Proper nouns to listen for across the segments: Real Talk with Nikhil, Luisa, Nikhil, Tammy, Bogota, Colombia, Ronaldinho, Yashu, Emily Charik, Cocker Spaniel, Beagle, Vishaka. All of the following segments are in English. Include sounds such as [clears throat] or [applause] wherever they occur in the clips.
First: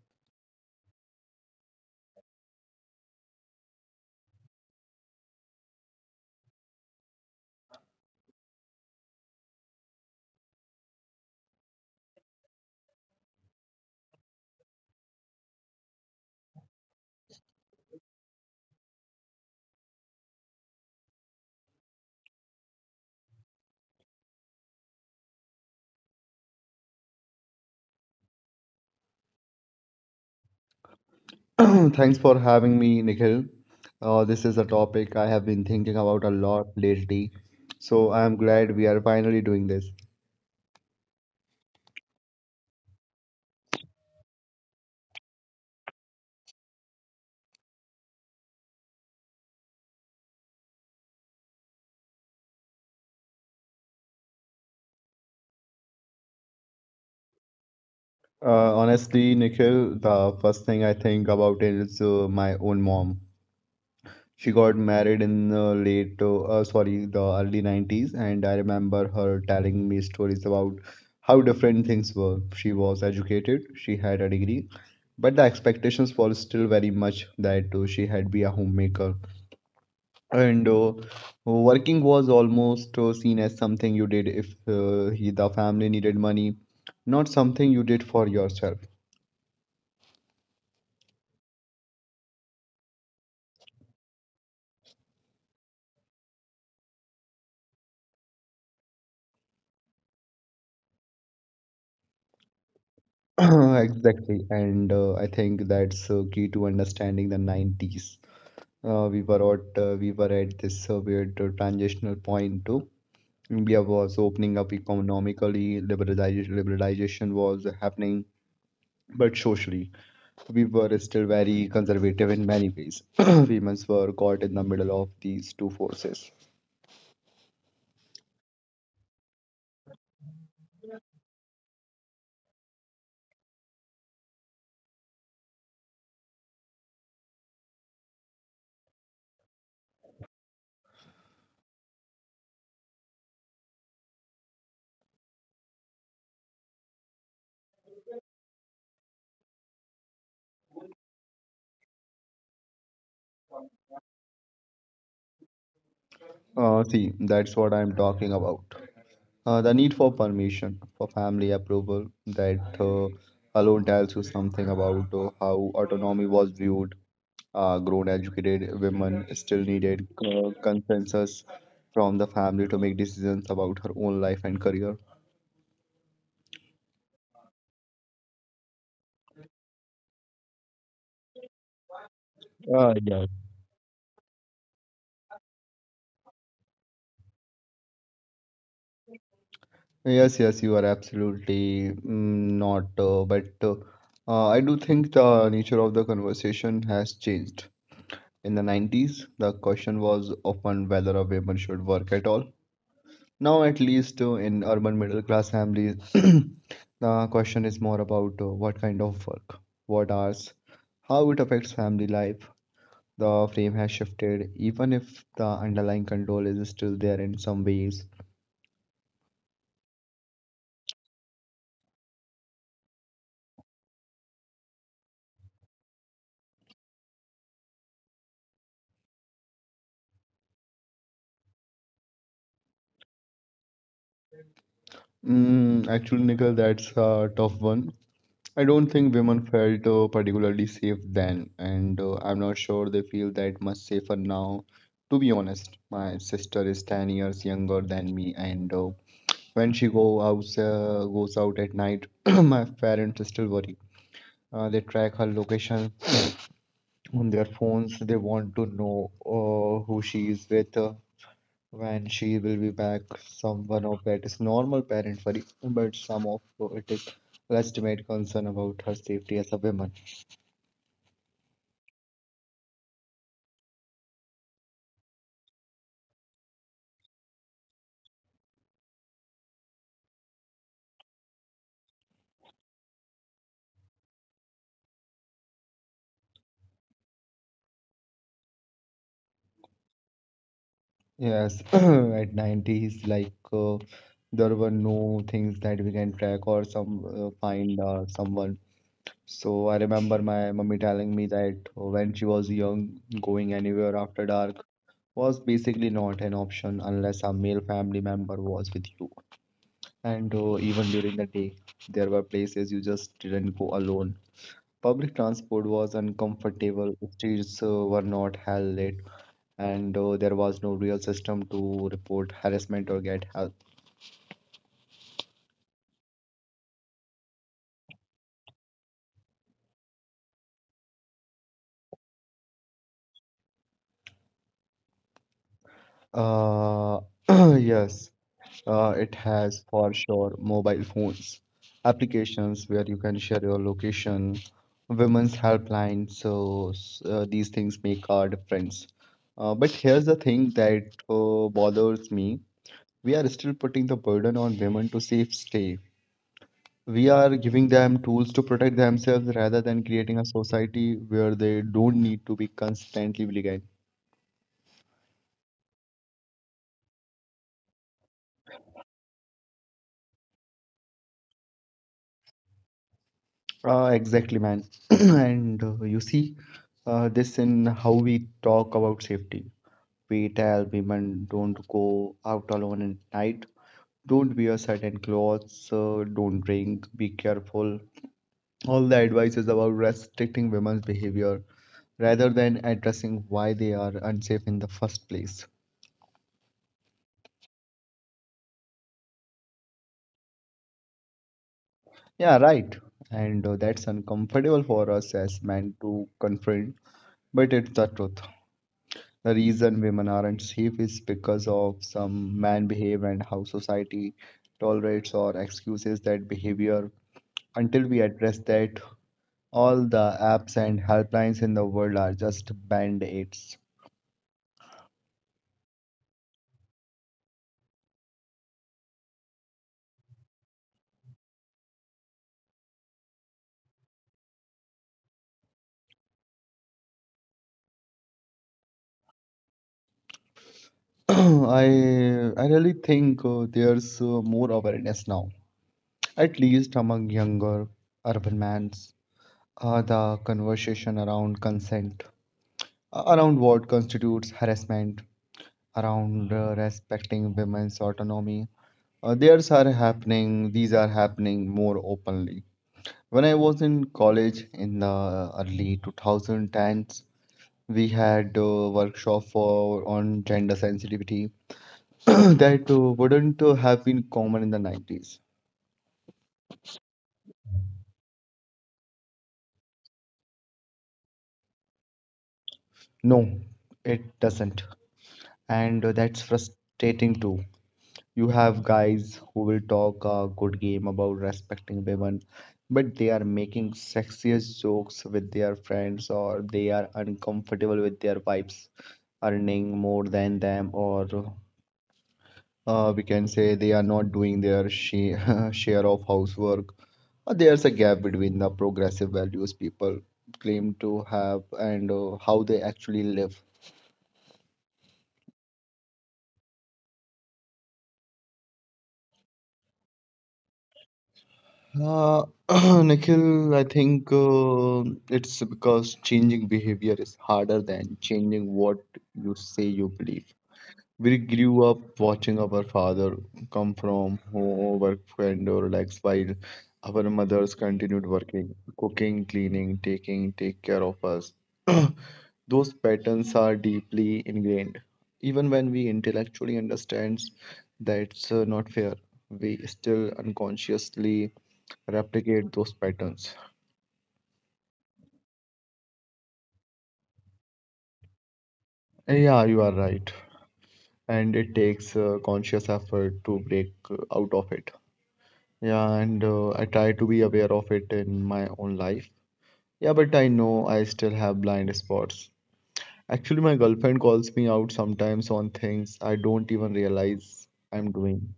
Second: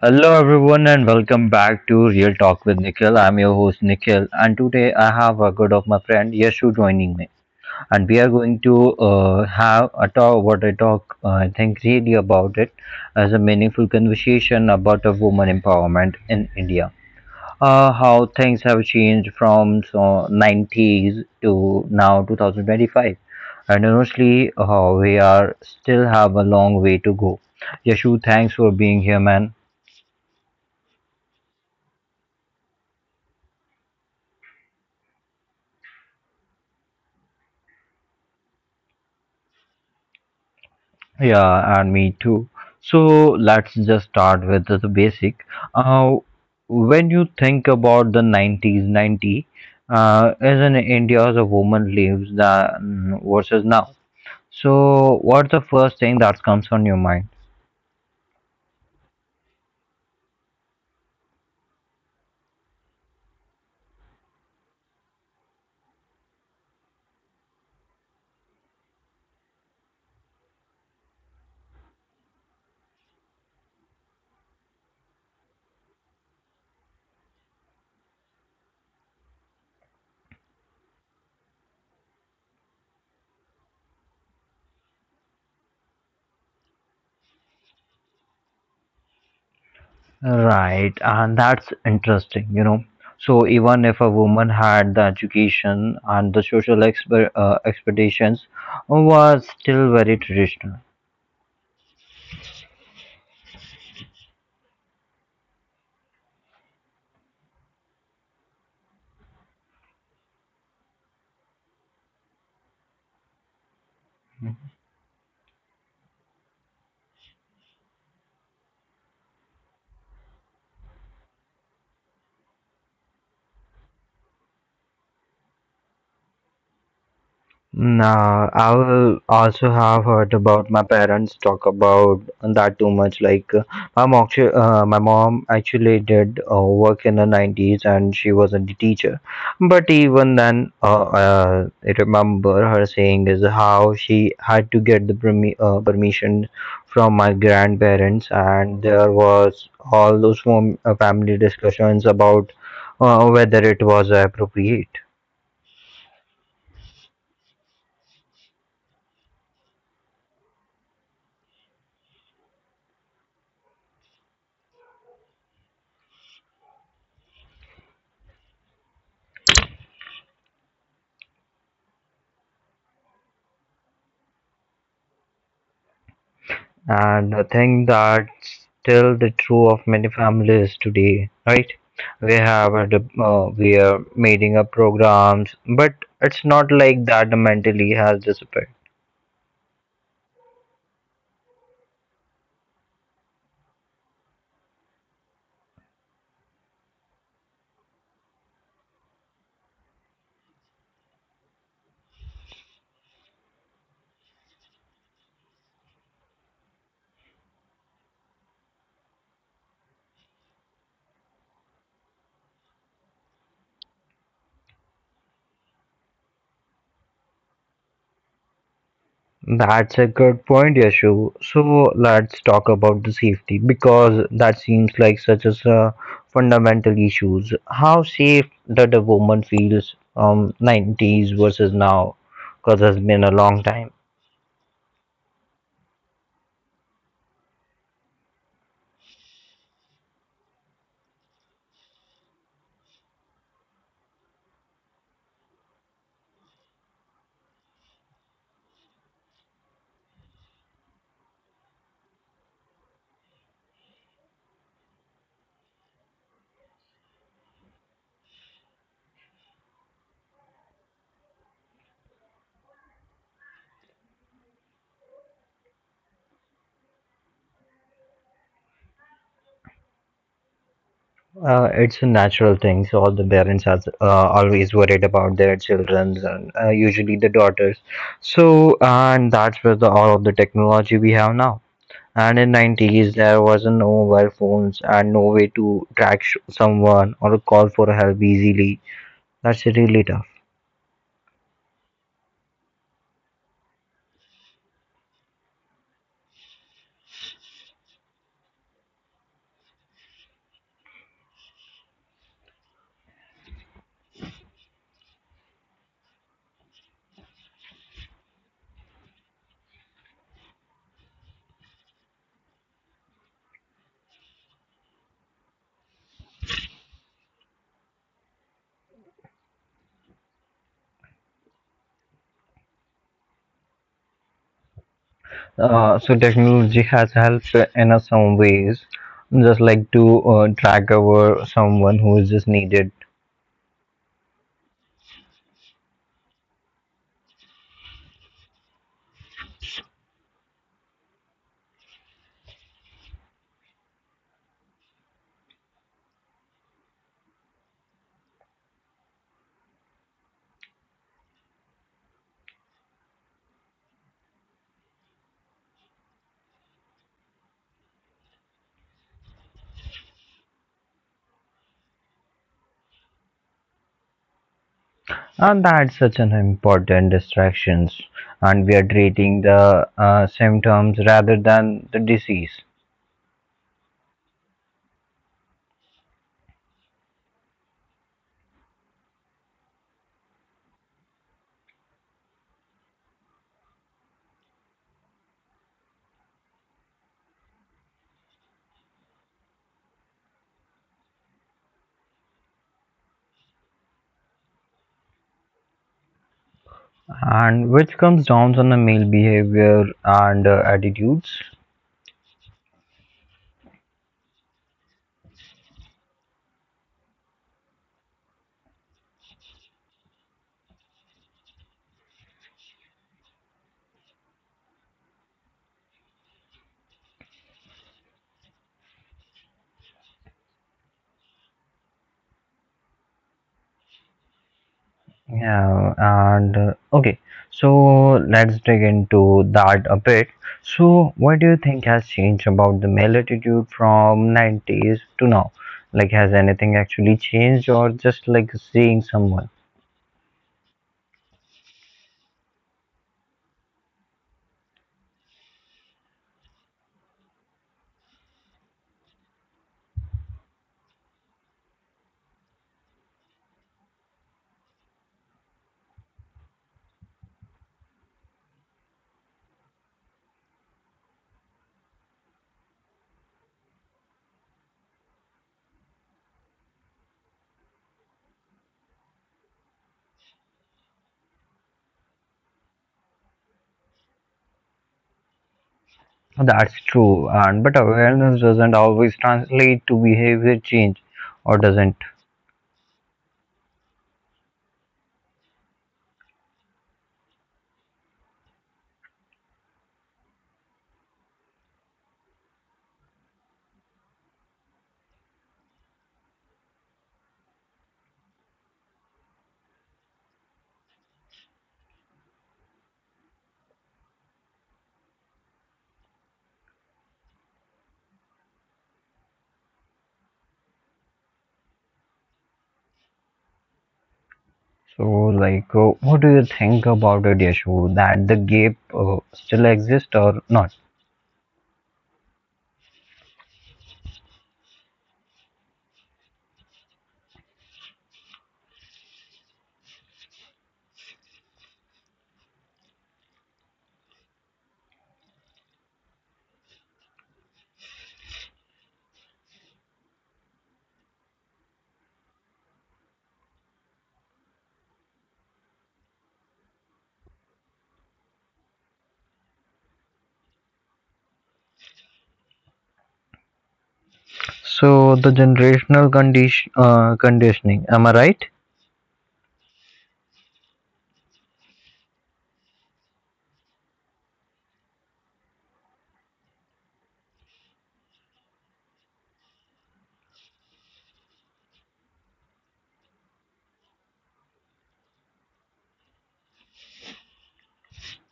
Hello everyone and welcome back to Real Talk with Nikhil. I'm your host Nikhil and today I have a good of my friend Yashu joining me and we are going to have a talk, what I talk, I think really about it, as a meaningful conversation about a woman empowerment in India. How things have changed from so 90s to now 2025, and honestly we are still have a long way to go. Yashu, thanks for being here, man. [clears throat] Thanks for having me, Nikhil. This is a topic I have been thinking about a lot lately, so I am glad we are finally doing this. Yeah, and me too. So let's just start with the basic. Uh, when you think about the 90s, 90 as in India as a woman lives the versus now. So what's the first thing that comes on your mind? Honestly, Nikhil, the first thing I think about is my own mom. She got married in the late, sorry, the early 90s, and I remember her telling me stories about how different things were. She was educated, she had a degree, but the expectations were still very much that she had be a homemaker. And working was almost seen as something you did if the family needed money, not something you did for yourself. Right, and that's interesting, you know. So even if a woman had the education and the social expectations was still very traditional. [clears throat] Exactly. And I think that's key to understanding the 90s. We were at this weird transitional point too. India was opening up economically, liberalization was happening, but socially. We were still very conservative in many ways. [clears throat] Women were caught in the middle of these two forces. Nah, I'll also have heard about my parents talk about that too much. My mom, my mom actually did work in the 90s and she was a teacher. But even then, I remember her saying is how she had to get the permission from my grandparents, and there was all those family discussions about whether it was appropriate. See, that's what I'm talking about. The need for permission, for family approval, that alone tells you something about how autonomy was viewed. Grown, educated women still needed consensus from the family to make decisions about her own life and career. And I think that's still the true of many families today, right? We have a, Yeah. We are meeting up programs, but it's not like that mentally has disappeared. Yes, yes, you are absolutely mm, not. But I do think the nature of the conversation has changed. In the 90s, the question was often whether a woman should work at all. Now, at least in urban middle class families, [clears throat] the question is more about what kind of work, what hours, how it affects family life. The frame has shifted, even if the underlying control is still there in some ways. That's a good point, Yashu. So let's talk about the safety because that seems like such as a fundamental issues. How safe that a woman feels 90s versus now, because it's been a long time. Mm, actually, Nikhil, that's a tough one. I don't think women felt particularly safe then, and I'm not sure they feel that much safer now. To be honest, my sister is 10 years younger than me, and when goes out at night, [clears throat] my parents still worry. They track her location on their phones. They want to know who she is with, when she will be back. Some one of that is normal parent worry, but some of it is legitimate concern about her safety as a woman. It's a natural thing. So all the parents are always worried about their children, and usually the daughters. So and that's where the all of the technology we have now. And in 90s, there was no mobile phones and no way to track someone or call for help easily. That's really tough. Yes, [clears throat] at 90s, like there were no things that we can track or someone. So I remember my mummy telling me that when she was young, going anywhere after dark was basically not an option unless a male family member was with you. And even during the day, there were places you just didn't go alone. Public transport was uncomfortable, streets were not hell lit, and there was no real system to report harassment or get help. So technology has helped in a some ways, just like to track over someone who is just needed. Uh, [clears throat] yes, it has for sure mobile phones, applications where you can share your location, women's helpline. So these things make a difference. But here's the thing that bothers me. We are still putting the burden on women to safe stay. We are giving them tools to protect themselves rather than creating a society where they don't need to be constantly vigilant. And that's such an important distraction. And we are treating the symptoms rather than the disease. Exactly, man. [clears throat] And you see this in how we talk about safety. We tell women don't go out alone at night, don't wear certain clothes, don't drink, be careful. All the advice is about restricting women's behavior rather than addressing why they are unsafe in the first place. And which comes down on the male behavior and attitudes. Yeah, right. And that's uncomfortable for us as men to confront, but it's the truth. The reason women aren't safe is because of some man behave and how society tolerates or excuses that behavior. Until we address that, all the apps and helplines in the world are just band-aids. Yeah, and okay, so let's dig into that a bit. So, what do you think has changed about the male attitude from 90s to now? Like, has anything actually changed, or just like seeing someone? [clears throat] I I really think there's more awareness now, at least among younger urban men. The conversation around consent around what constitutes harassment, around respecting women's autonomy. These are happening more openly. When I was in college in the early 2010s, we had a workshop for on gender sensitivity [clears throat] that wouldn't have been common in the 90s. That's true, and but awareness doesn't always translate to behavior change, or doesn't. No, it doesn't, and that's frustrating too. You have guys who will talk a good game about respecting women, but they are making sexiest jokes with their friends or they are uncomfortable with their wives earning more than them, or we can say they are not doing their share, [laughs] share of housework. There's a gap between the progressive values people claim to have and how they actually live. So, like, what do you think about it, Yashu? That the gap still exists or not? Uh, [clears throat] Nikhil, I think it's because changing behavior is harder than changing what you say you believe. We grew up watching our father come from home, work and or relax while our mothers continued working, cooking, cleaning, taking take care of us. [clears throat] Those patterns are deeply ingrained. Even when we intellectually understand that's not fair, we still unconsciously replicate those patterns. So the generational conditioning, am I right? Yeah, you are right. And it takes conscious effort to break out of it. Yeah, and I try to be aware of it in my own life. Yeah, but I know I still have blind spots. Actually, my girlfriend calls me out sometimes on things I don't even realize I'm doing,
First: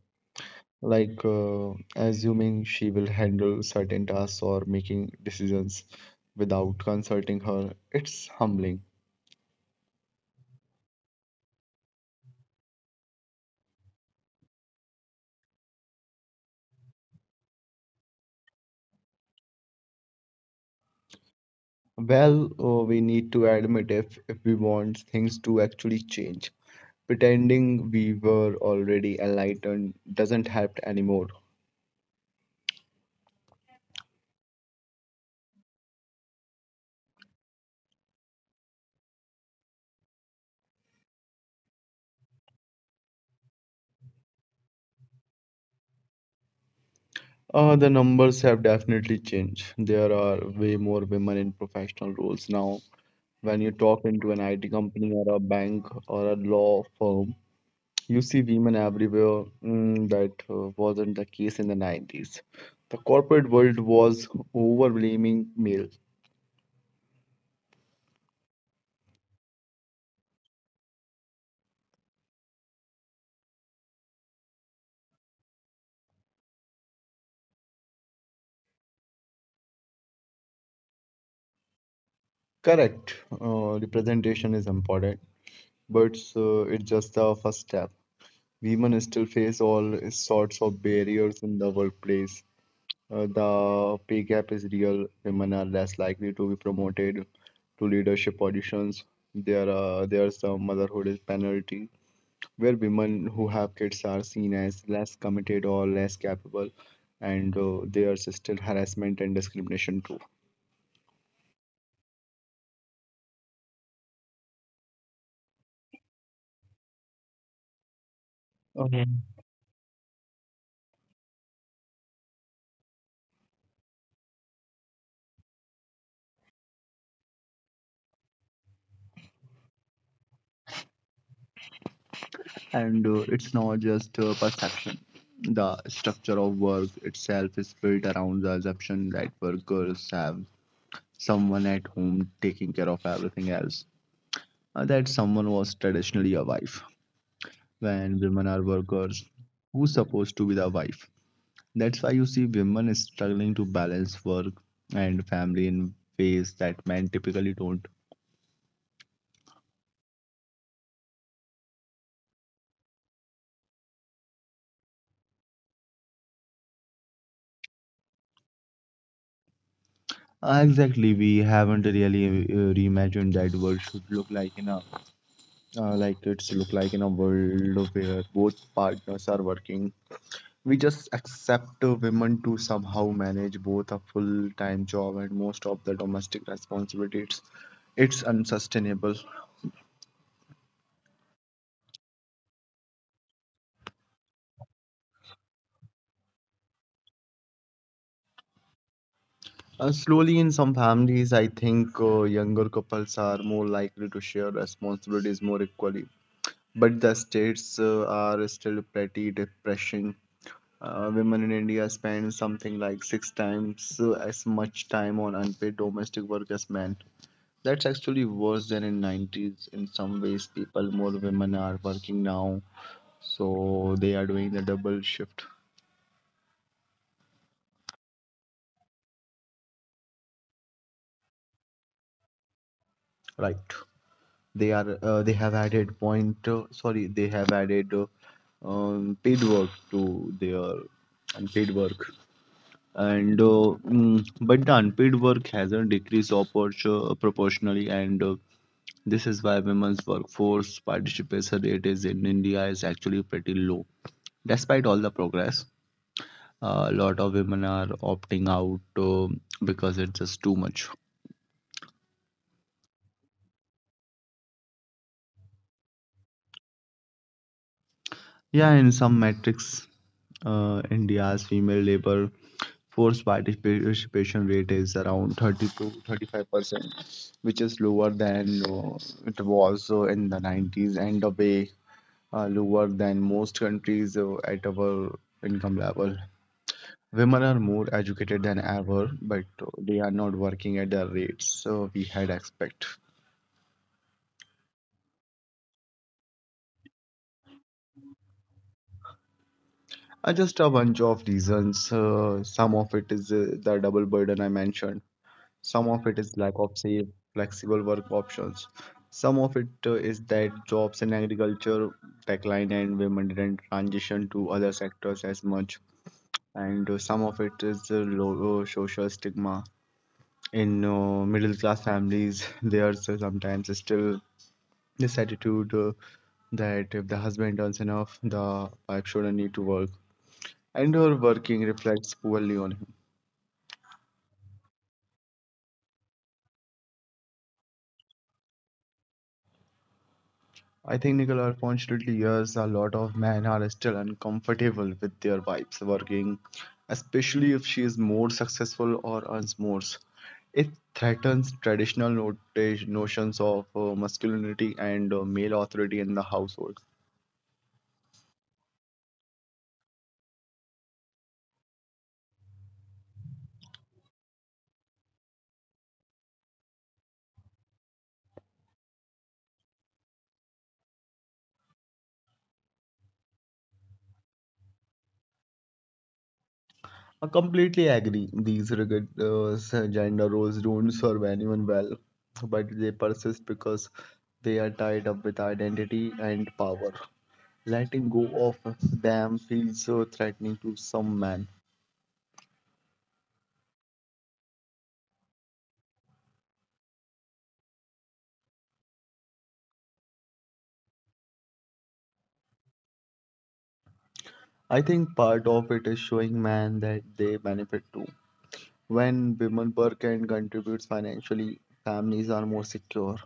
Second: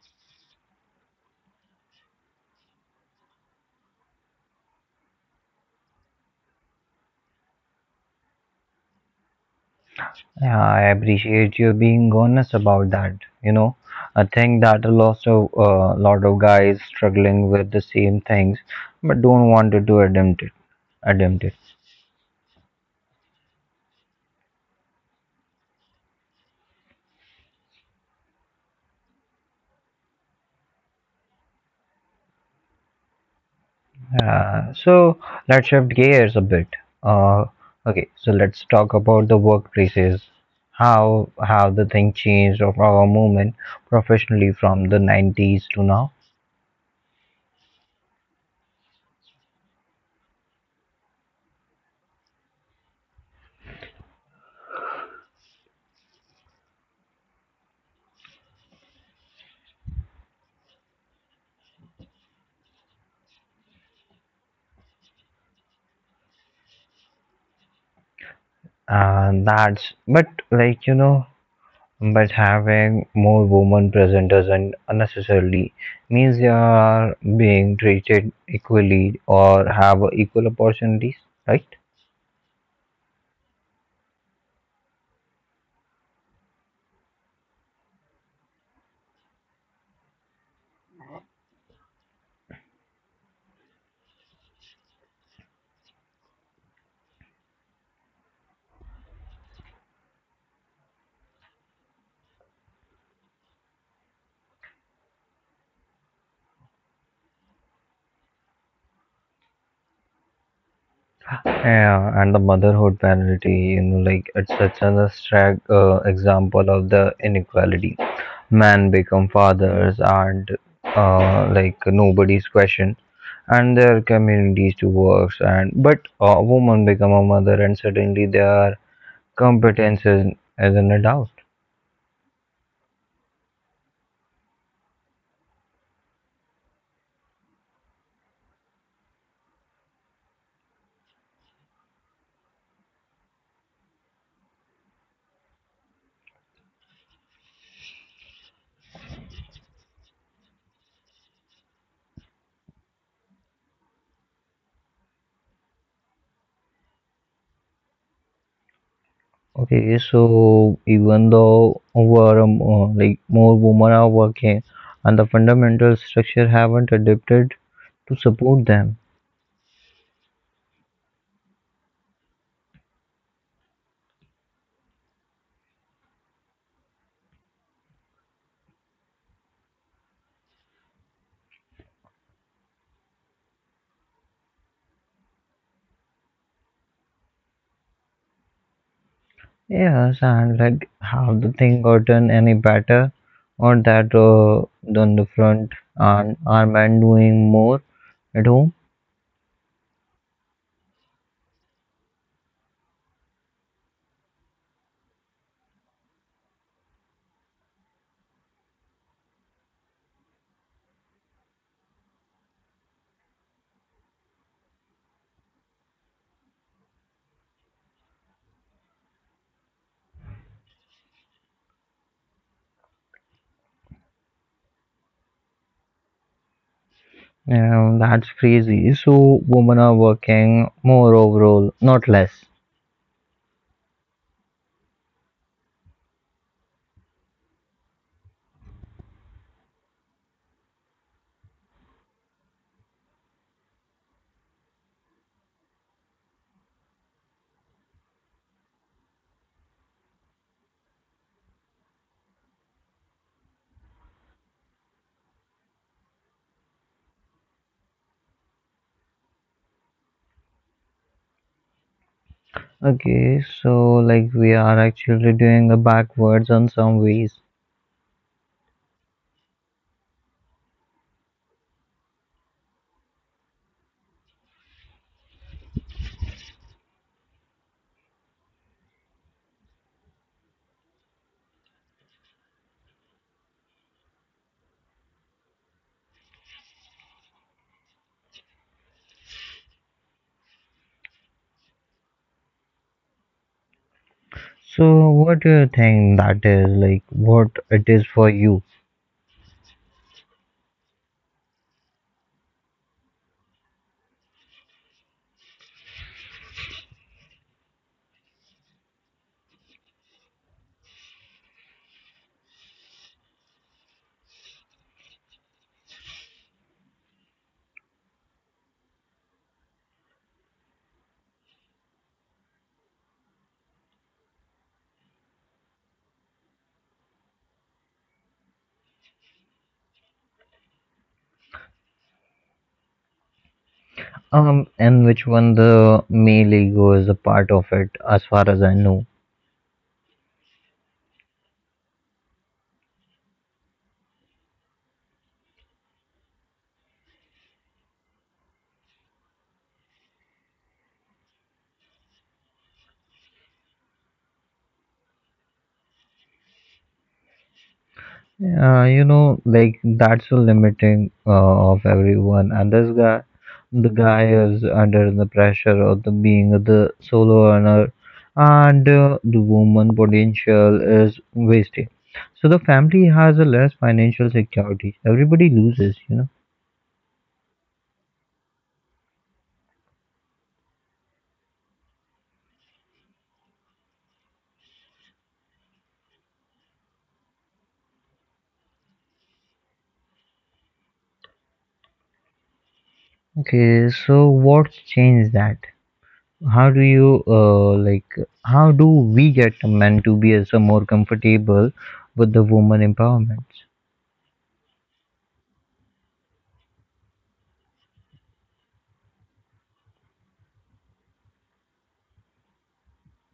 like assuming she will handle certain tasks or making decisions without consulting her. It's humbling. Yeah, I appreciate you being honest about that. You know, I think that a lot of guys struggling with the same things, but don't want to do admit it. Admit it. Well, we need to admit if we want things to actually change. Pretending we were already enlightened doesn't help anymore. So let's shift gears a bit. Uh, okay, so let's talk about the workplaces. How have the thing changed of our movement professionally from the 90s to now? The numbers have definitely changed. There are way more women in professional roles now. When you talk into an IT company or a bank or a law firm, you see women everywhere. Mm, that wasn't the case in the 90s. The corporate world was overblaming male. And that's but like you know, but having more women present doesn't unnecessarily means they are being treated equally or have equal opportunities, right? Correct. Representation is important, but it's just the first step. Women still face all sorts of barriers in the workplace. The pay gap is real. Women are less likely to be promoted to leadership positions. There's a motherhood is penalty, where women who have kids are seen as less committed or less capable, and there's still harassment and discrimination too. Yeah, and the motherhood penalty, you know, like it's such an abstract example of the inequality. Men Um, become fathers, and like nobody's question, and their communities to work. And but a woman become a mother, and suddenly their competences as an adult. and it's not just perception. The structure of work itself is built around the assumption that workers have someone at home taking care of everything else, that someone was traditionally a wife. When women are workers, who's supposed to be the wife? That's why you see women struggling to balance work and family in ways that men typically don't. Okay, so even though over like more women are working, and the fundamental structure haven't adapted to support them. Exactly, we haven't really reimagined that world should look like in a like it's look like in a world where both partners are working. We just accept women to somehow manage both a full-time job and most of the domestic responsibilities. It's unsustainable. Yes, and like, have the thing gotten any better, or that on the front, and are men doing more at home? Slowly, in some families, I think younger couples are more likely to share responsibilities more equally. But the states are still pretty depressing. Women in India spend something like 6 times as much time on unpaid domestic work as men. That's actually worse than in 90s. In some ways, people, more women are working now, so they are doing the double shift. Yeah, that's crazy. So women are working more overall, not less. Right. They are. They have added paid work to their unpaid work. But the unpaid work hasn't decreased oppor- proportionally, and this is why women's workforce participation rate is in India is actually pretty low, despite all the progress. A lot of women are opting out because it's just too much. Okay, so like we are actually doing a backwards on some ways. Yeah, in some metrics, India's female labor force participation rate is around 30 to 35%, which is lower than it was in the 90s and a way lower than most countries at our income level. Women are more educated than ever, but they are not working at the rates we had expect. So what do you think that is like? What it is for you? Just a bunch of reasons. Some of it is the double burden I mentioned. Some of it is lack of safe, flexible work options. Some of it is that jobs in agriculture decline and women didn't transition to other sectors as much. And some of it is low social stigma. In middle class families, [laughs] there's sometimes still this attitude that if the husband earns enough, the wife shouldn't need to work and her working reflects poorly on him. And which one the male ego is a part of it, as far as I know. I think Nicola, unfortunately, yes, a lot of men are still uncomfortable with their wives working, especially if she is more successful or earns more. It threatens traditional notions of masculinity and male authority in the household. You know, like that's the limiting of everyone, and this guy, the guy is under the pressure of the being the solo earner, and the woman potential is wasted. So the family has a less financial security. Everybody loses, you know. I completely agree. These rigid gender roles don't serve anyone well, but they persist because they are tied up with identity and power. Letting go of them feels so threatening to some men. Okay, so what's changed that? How do you like? How do we get a man to be as a more comfortable with the woman empowerment? I think part of it is showing men that they benefit too. When women work and contributes financially, families are more secure.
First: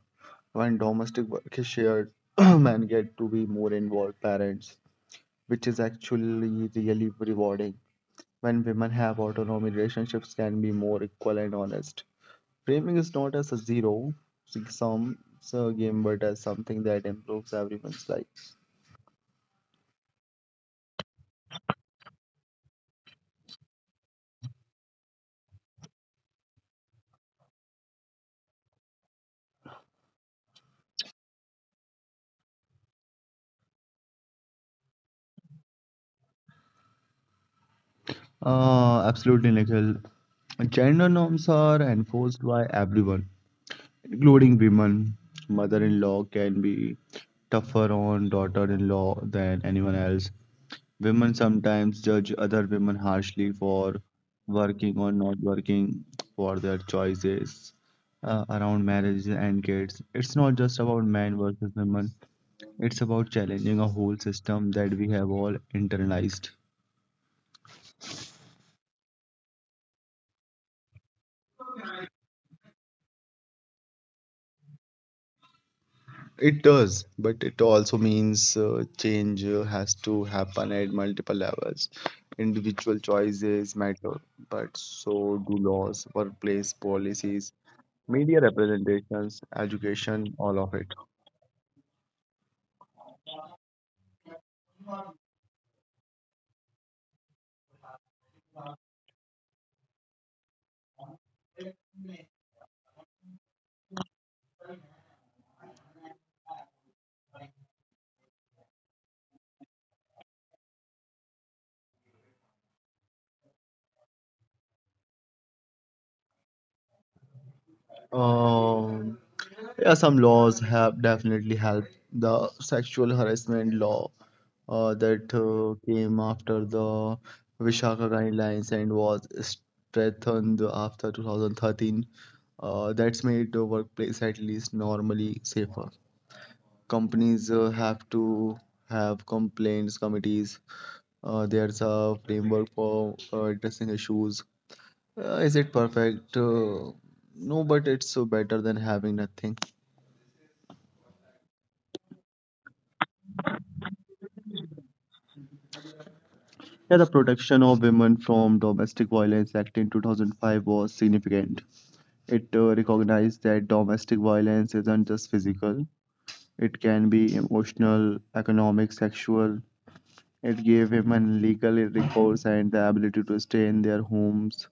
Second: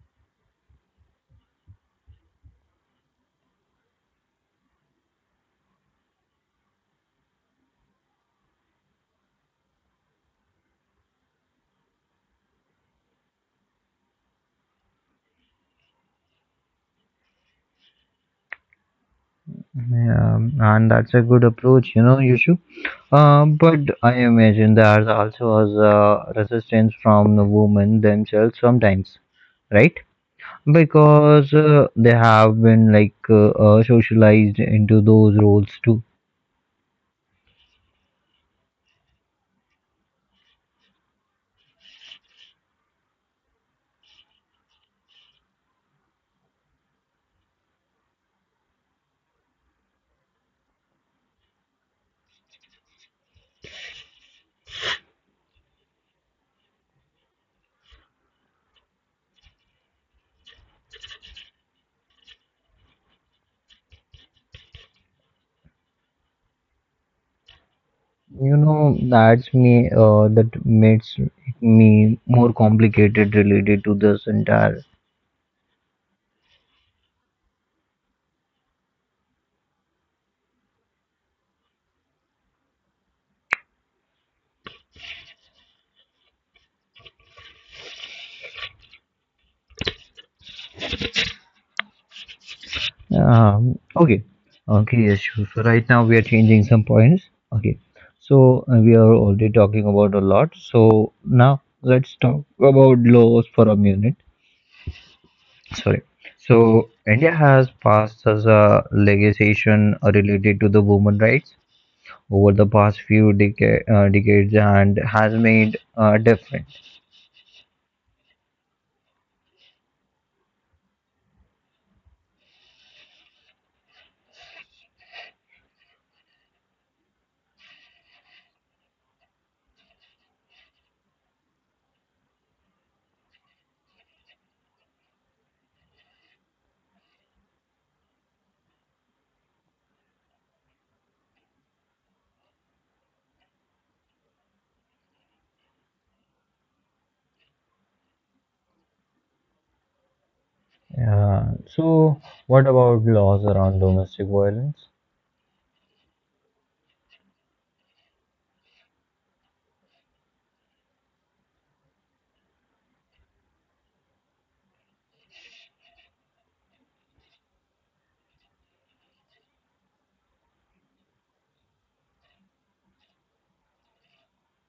When domestic work is shared, [clears throat] men get to be more involved parents, which is actually really rewarding. When women have autonomy, relationships can be more equal and honest. Framing is not as a zero sum game, but as something that improves everyone's life. Yeah, and that's a good approach, you know, Yusuf. But I imagine there also was resistance from the women themselves sometimes, right? Because they have been like socialized into those roles too. Absolutely, Nikhil. Gender norms are enforced by everyone, including women. Mother-in-law can be tougher on daughter-in-law than anyone else. Women sometimes judge other women harshly for working or not working, for their choices around marriages and kids. It's not just about men versus women, it's about challenging a whole system that we have all internalized. You know, that's me. That makes me more complicated related to this entire. It does, but it also means change has to happen at multiple levels. Individual choices matter, but so do laws, workplace policies, media representations, education, all of it. Um, okay, okay, yes, sure. So right now we are changing some points. Okay, so we are already talking about a lot. So now let's talk about laws for a minute. Sorry. So India has passed as a legislation related to the women rights over the past few decades and has made a difference. Um, Yeah, some laws have definitely helped. The sexual harassment law that came after the Vishaka guidelines and was strengthened after 2013. That's made the workplace at least normally safer. Companies have to have complaints committees. There's a framework for addressing issues. Is it perfect? No, but it's better than having nothing. So what about laws around domestic violence, Yeah, the protection of women from Domestic Violence Act in 2005 was significant. It recognized that domestic violence isn't just physical, it can be emotional, economic, sexual. It gave women legal recourse and the ability to stay in their homes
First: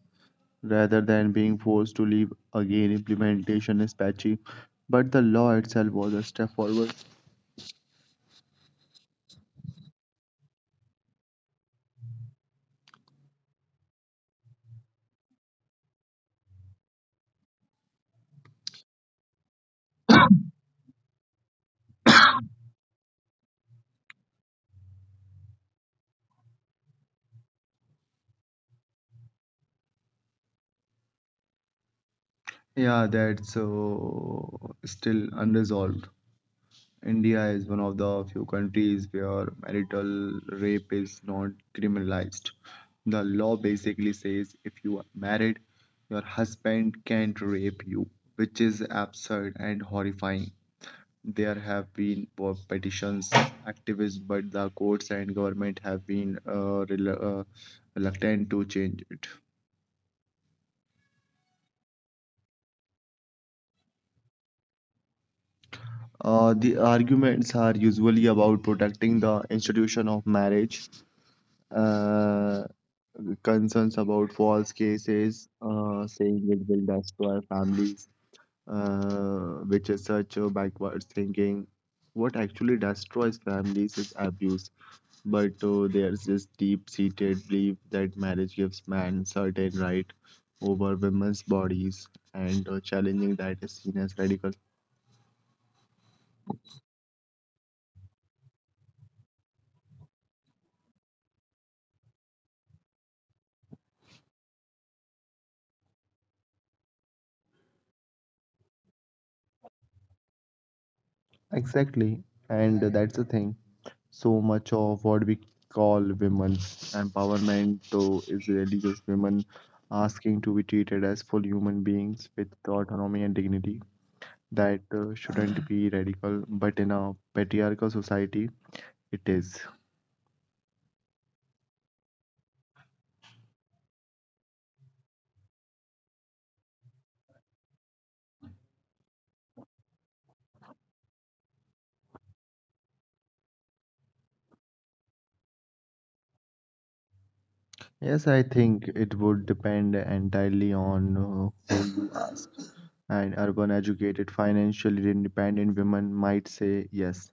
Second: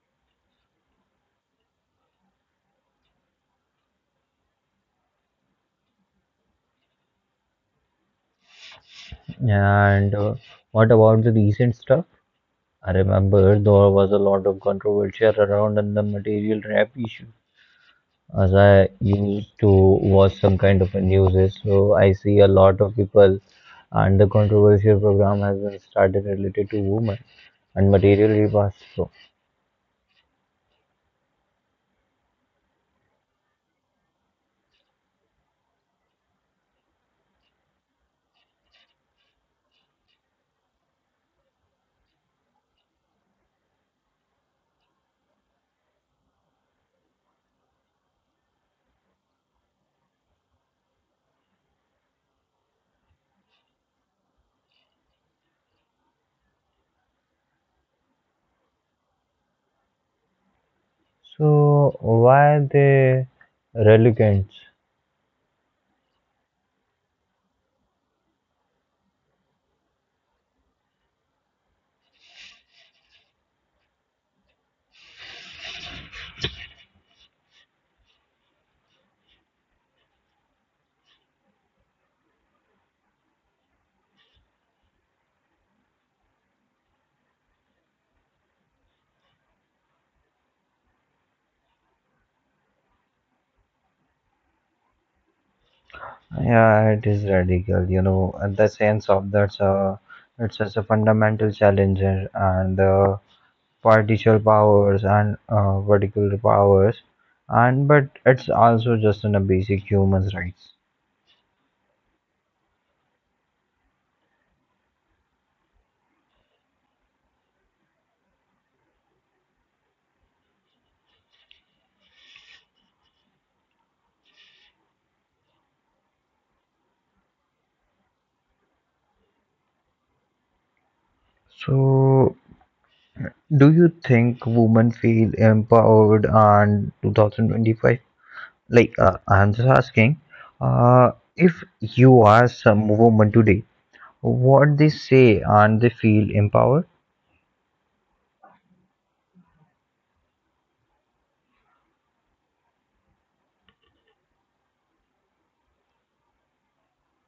rather than being forced to leave. Again, implementation is patchy, but the law itself was a step forward. and what about the recent stuff? I remember there was a lot of controversy around the material rap issue. As I used to watch some kind of a news, so I see a lot of people, and the controversial program has been started related to women and material rap also. Yeah, that's still unresolved. India is one of the few countries where marital rape is not criminalized. The law basically says if you are married, your husband can't rape you, which is absurd and horrifying. There have been petitions, activists, but the courts and government have been reluctant to change it. So why they relegants? The arguments are usually about protecting the institution of marriage, uh, concerns about false cases, saying it will destroy families, which is such a backwards thinking. What actually destroys families is abuse, but there's this deep seated belief that marriage gives man certain right over women's bodies, and challenging that is seen as radical. Yeah, it is radical, you know, and the sense of that's a, it's such a fundamental challenge, and partial powers and particular powers, and but it's also just on a basic human rights. Exactly, and that's the thing. So much of what we call women's empowerment though is really just women asking to be treated as full human beings with autonomy and dignity that shouldn't be radical, but in a patriarchal society it is. So do you think women feel empowered and 2025, I'm just asking, uh, if you are some woman today, what they say and they feel empowered? Yes, I think it would depend entirely on an urban educated financially independent women might say yes.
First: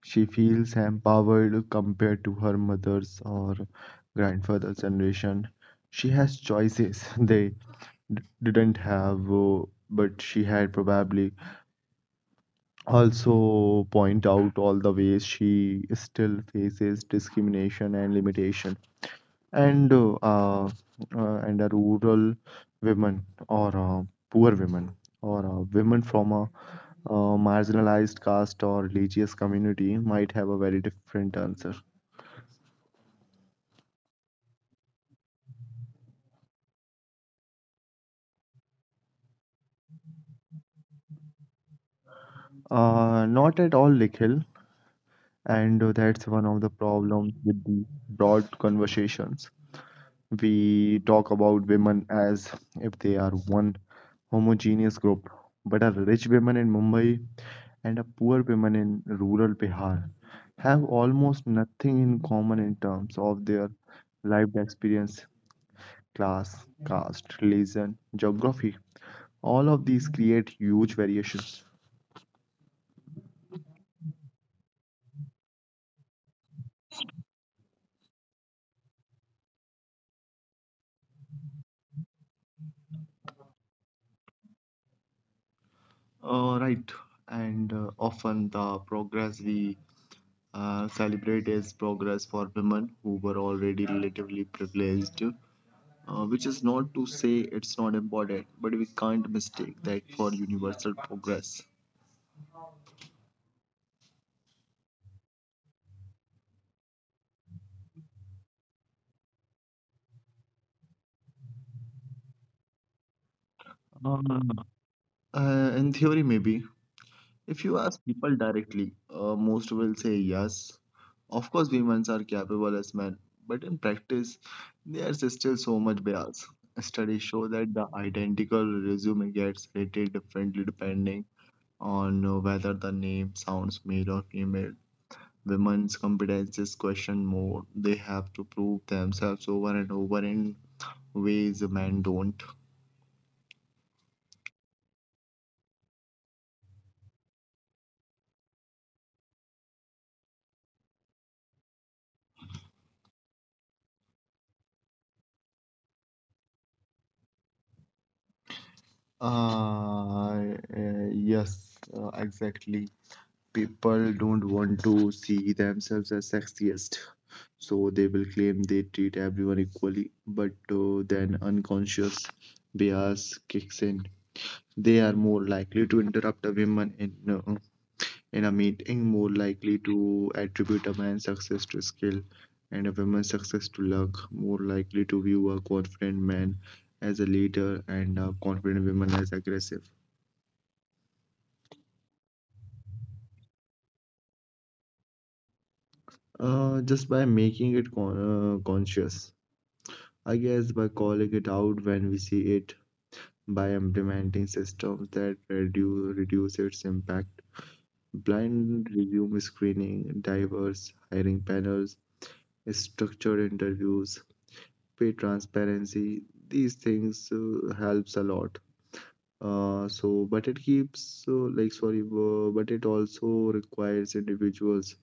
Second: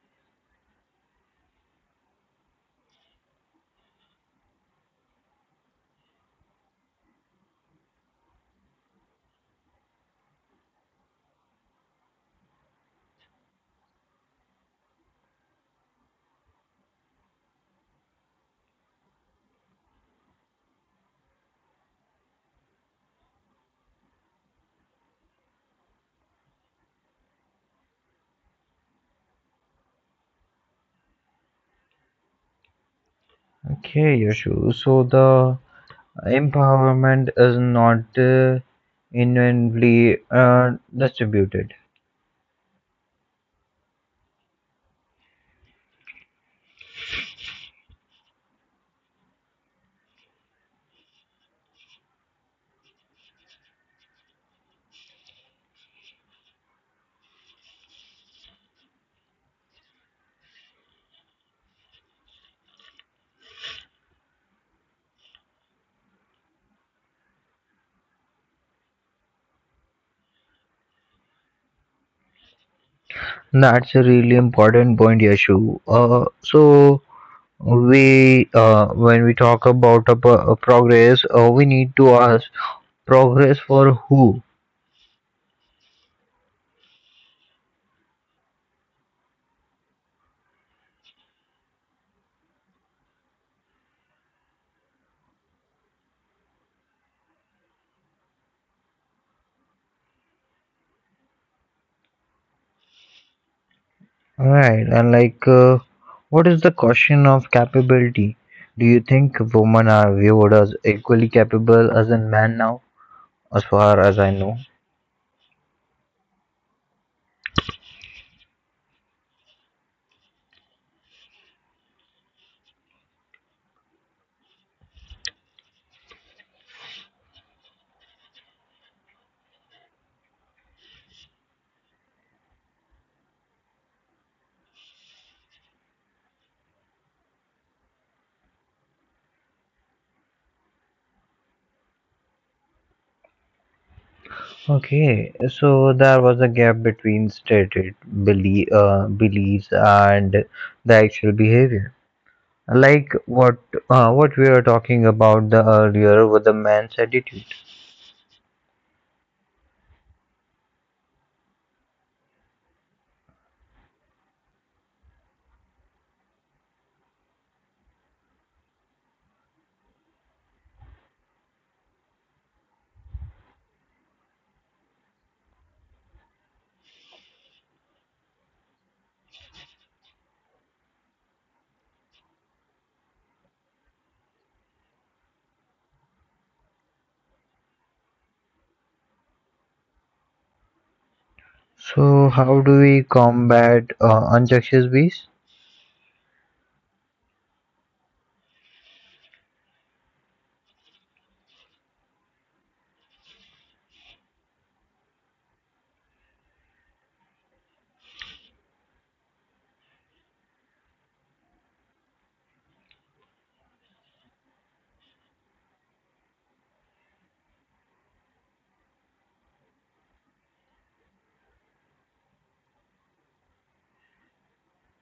She feels empowered compared to her mother's or grandfather's generation. She has choices [laughs] they didn't have, but she had probably also point out all the ways she still faces discrimination and limitation. And uh, uh, and a rural women or poor women or women from a marginalized caste or religious community might have a very different answer. Okay, Yashu, so the empowerment is not inherently distributed. Not at all, Nikhil. And that's one of the problems with the broad conversations. We talk about women as if they are one homogeneous group, but a rich woman in Mumbai and a poor woman in rural Bihar have almost nothing in common in terms of their lived experience, class, caste, religion, geography. All of these create huge variations. That's a really important point, Yashu. So we, when we talk about a, a progress, we need to ask progress for who, Right, and often the progress we celebrate is progress for women who were already relatively privileged, which is not to say it's not important, but we can't mistake that for universal progress. right? And like, what is the question of capability? Do you think women are viewed as equally capable as a man now? As far as I know. Uh, in theory, maybe. If you ask people directly, most will say yes. Of course, women are capable as men, but in practice, there's still so much bias. Studies show that the identical resume gets rated differently depending on whether the name sounds male or female. Women's competence is questioned more. They have to prove themselves over and over in ways men don't. Okay, so there was a gap between stated beliefs and the actual behavior. What what we were talking about the earlier with the man's attitude. Uh, uh, yes, exactly. People don't want to see themselves as sexiest, so they will claim they treat everyone equally, but then unconscious bias kicks in. They are more likely to interrupt a woman in a meeting, more likely to attribute a man's success to skill and a woman's success to luck, more likely to view a confident man as a leader and a confident woman as aggressive. So how do we combat unconscious bias? Just by making it conscious. I guess by calling it out when we see it, by implementing systems that reduce its impact. Blind resume screening, diverse hiring panels, structured interviews, pay transparency, these things helps a lot. So, but it keeps, like, sorry, But it also requires individuals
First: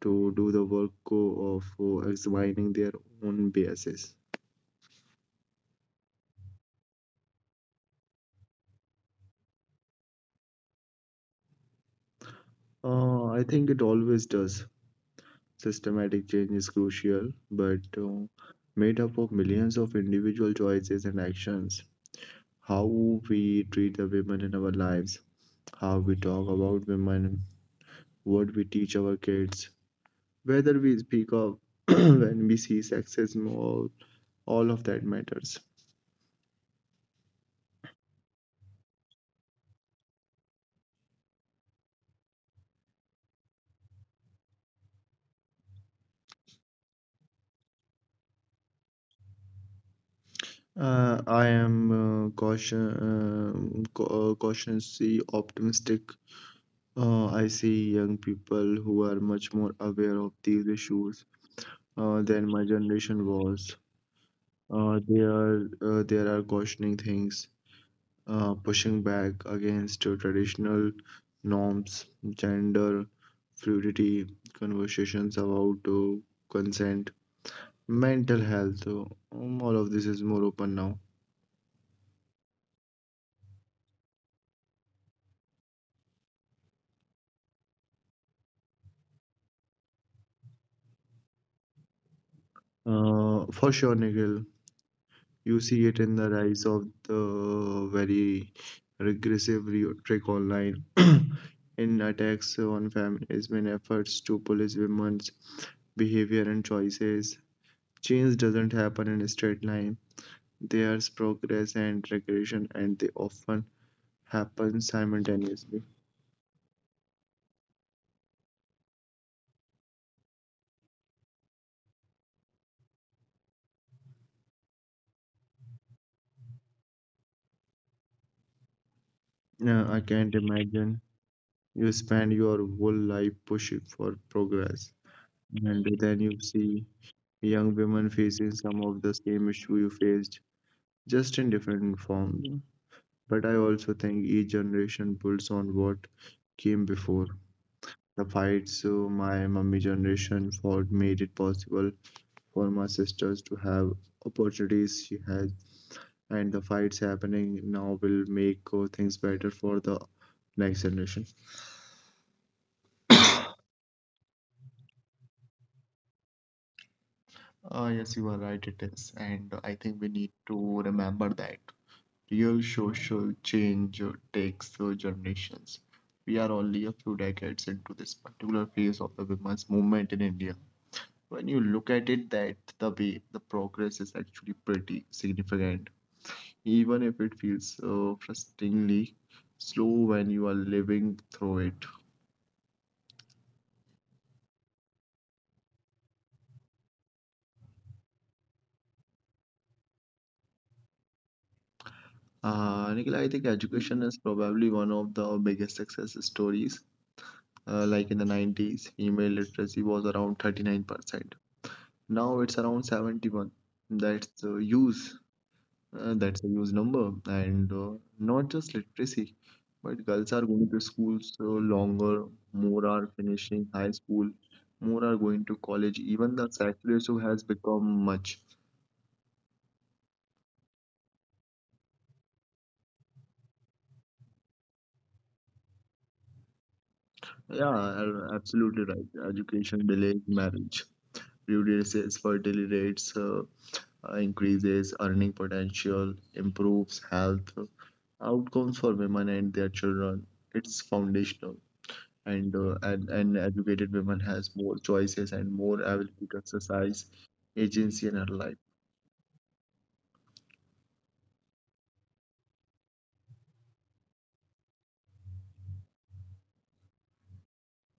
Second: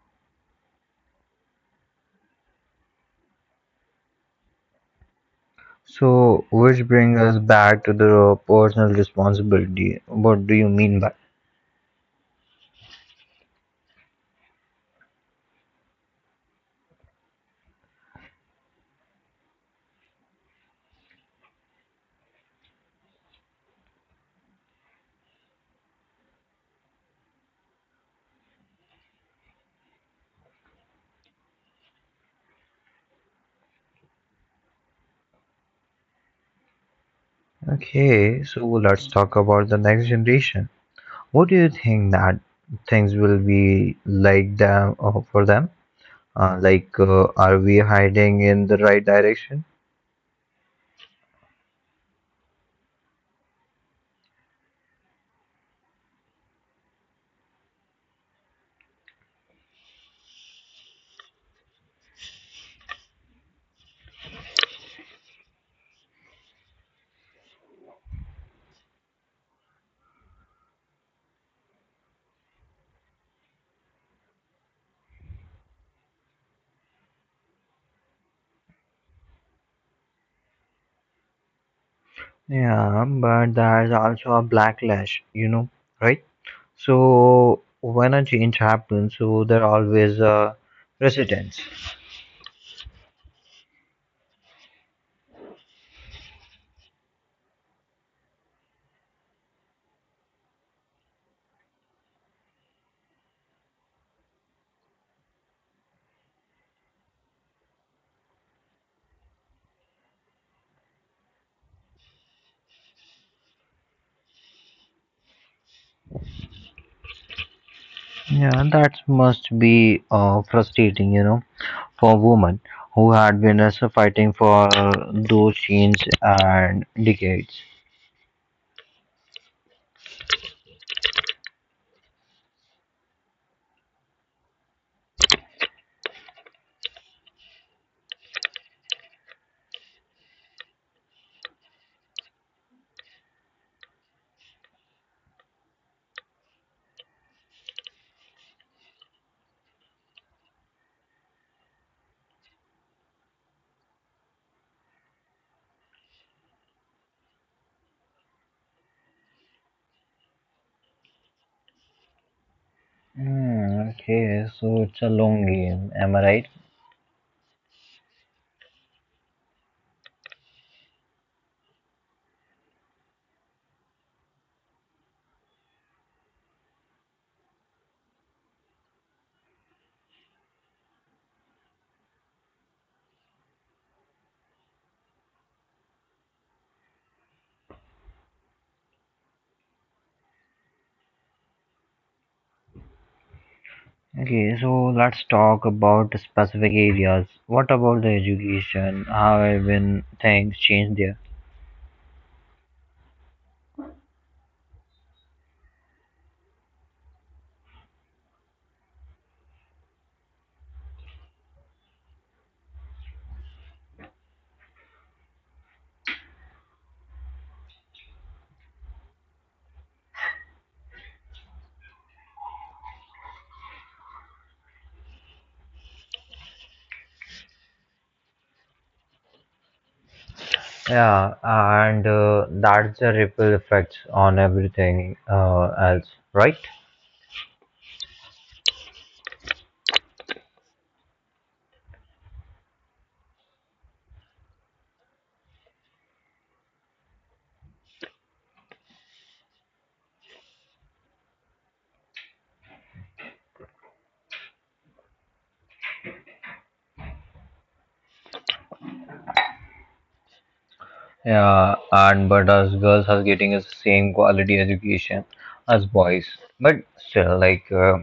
to do the work of examining their own biases. So which brings us back to the personal responsibility. What do you mean by? I think it always does. Systematic change is crucial, but made up of millions of individual choices and actions. How we treat the women in our lives, how we talk about women, what we teach our kids, whether we speak of [clears throat] when we see sexism, all of that matters. Okay, so let's talk about the next generation. What do you think that things will be like them, for them, are we heading in the right direction? I am cautiously optimistic. I see young people who are much more aware of these issues than my generation was. They are There are questioning things, pushing back against traditional norms, gender fluidity, conversations about consent, mental health. All of this is more open now. Yeah, but there's also a backlash, you know, right? So when a change happens, so there are always resistance. For sure, Nikhil, you see it in the rise of the very regressive rhetoric online, [clears throat] in attacks on feminism, in efforts to police women's behavior and choices. Change doesn't happen in a straight line. There's progress and regression, and they often happen simultaneously. Yeah, that must be frustrating, you know, for women who had been fighting for those changes and decades. No, I can't imagine. You spend your whole life pushing for progress, and then you see young women facing some of the same issue you faced, just in different forms. But I also think each generation builds on what came before. The fights my mummy generation fought made it possible for my sisters to have opportunities she has, and the fights happening now will make things better for the next generation. Hmm, okay, so it's a long game, am I right? Yes, you are right, it is. And I think we need to remember that real social change takes generations. We are only a few decades into this particular phase of the women's movement in India. When you look at it that the way, the progress is actually pretty significant, even if it feels frustratingly slow when you are living through it. Okay, so let's talk about specific areas. What about the education? How have been things changed there? Nikhil, I think education is probably one of the biggest success stories. Like in the 90s, female literacy was around 39%. Now it's around 71. That's a huge, that's a huge number. And not just literacy, but girls are going to schools so longer, more are finishing high school, more are going to college. Even the sex ratio has become much. Yeah, and that's the ripple effects on everything else, right? Yeah, absolutely right. Education delays marriage, reduces fertility rates, increases earning potential, improves health outcomes for women and their children. It's foundational, and an educated woman has more choices and more ability to exercise agency in her life. Yeah, and but us girls are getting the same quality education as boys, but still,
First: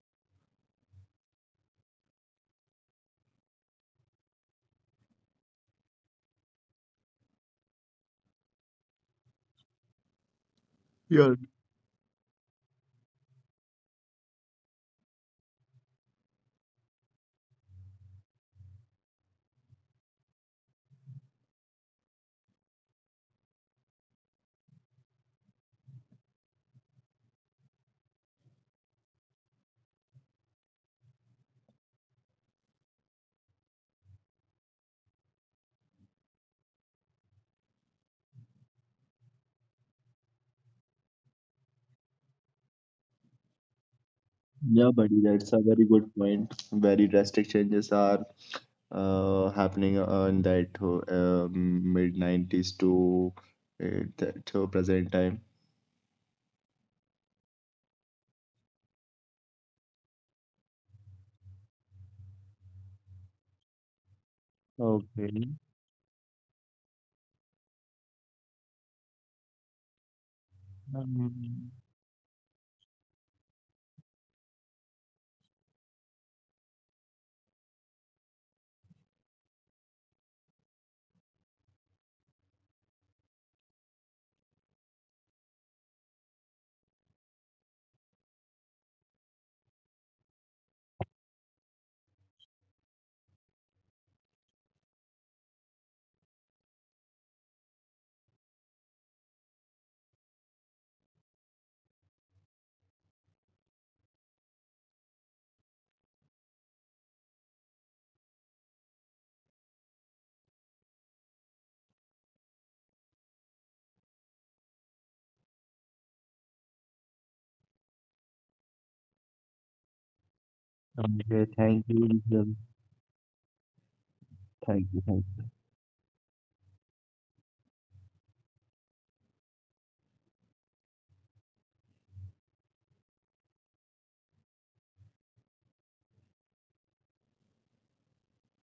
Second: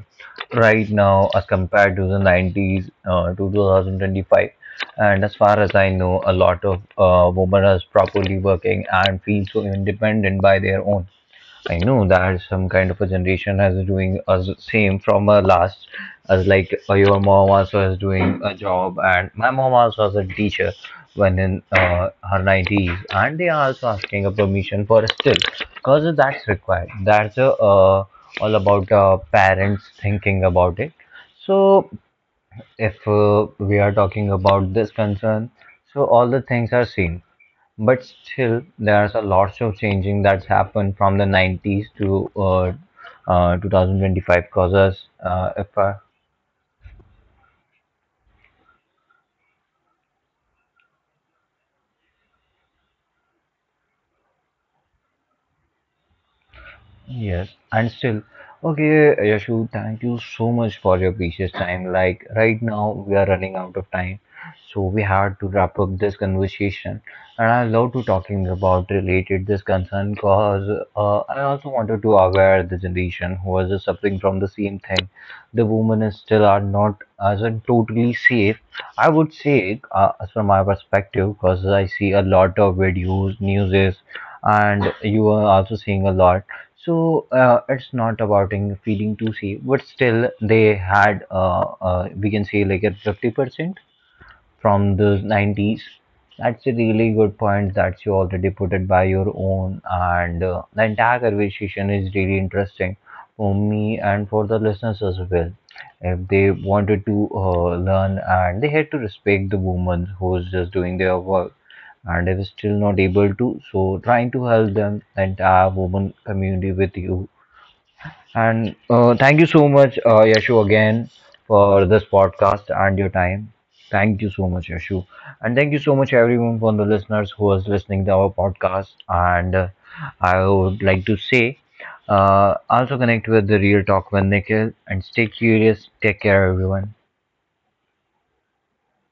right now, as compared to the 90s to 2025, and as far as I know, a lot of women are properly working and feel so independent by their own. Yeah, I know that some kind of a generation has doing us same from a last, as your mom also is doing a job, and my mom also was a teacher when in her 90s, and they are also asking a permission for still because that's required. That's all about parents thinking about it. So if we are talking about this concern, so all the things are seen, but still, there's a lots of changing that's happened from the 90s to 2025. yeah, Causes, buddy, that's a if very I, good point. Very drastic changes are happening in that mid 90s to to present time. yes, and still, okay, Yashu, thank you so much for your precious time. Like right now, we are running out of time, so we had to Okay. wrap up this conversation. And I love to talking about related this concern, because I also Um, wanted to aware the generation who was just suffering from the same thing. The women is still are not as a totally safe. I would say, as from my perspective, because I see a lot of videos, newses, and you are also seeing a lot, so it's not about in feeling too safe, but still they had, we can say, like a 50% from the 90s. That's a really good point that you already put it by your own, and the entire conversation is really interesting for me and for the listeners as well. If they wanted to learn and they had to respect the woman who is just doing their work, and if still not able to, so trying to help them, the entire woman community with you. And thank you so much, Yashu, again okay, for thank this you. podcast and your time. Thank you so much, Thank you, Yashu. thank you. And thank you so much, everyone, for the listeners who was listening to our podcast. And I would like to say, also connect with the Real Talk with Nikhil and stay curious. Take care, everyone.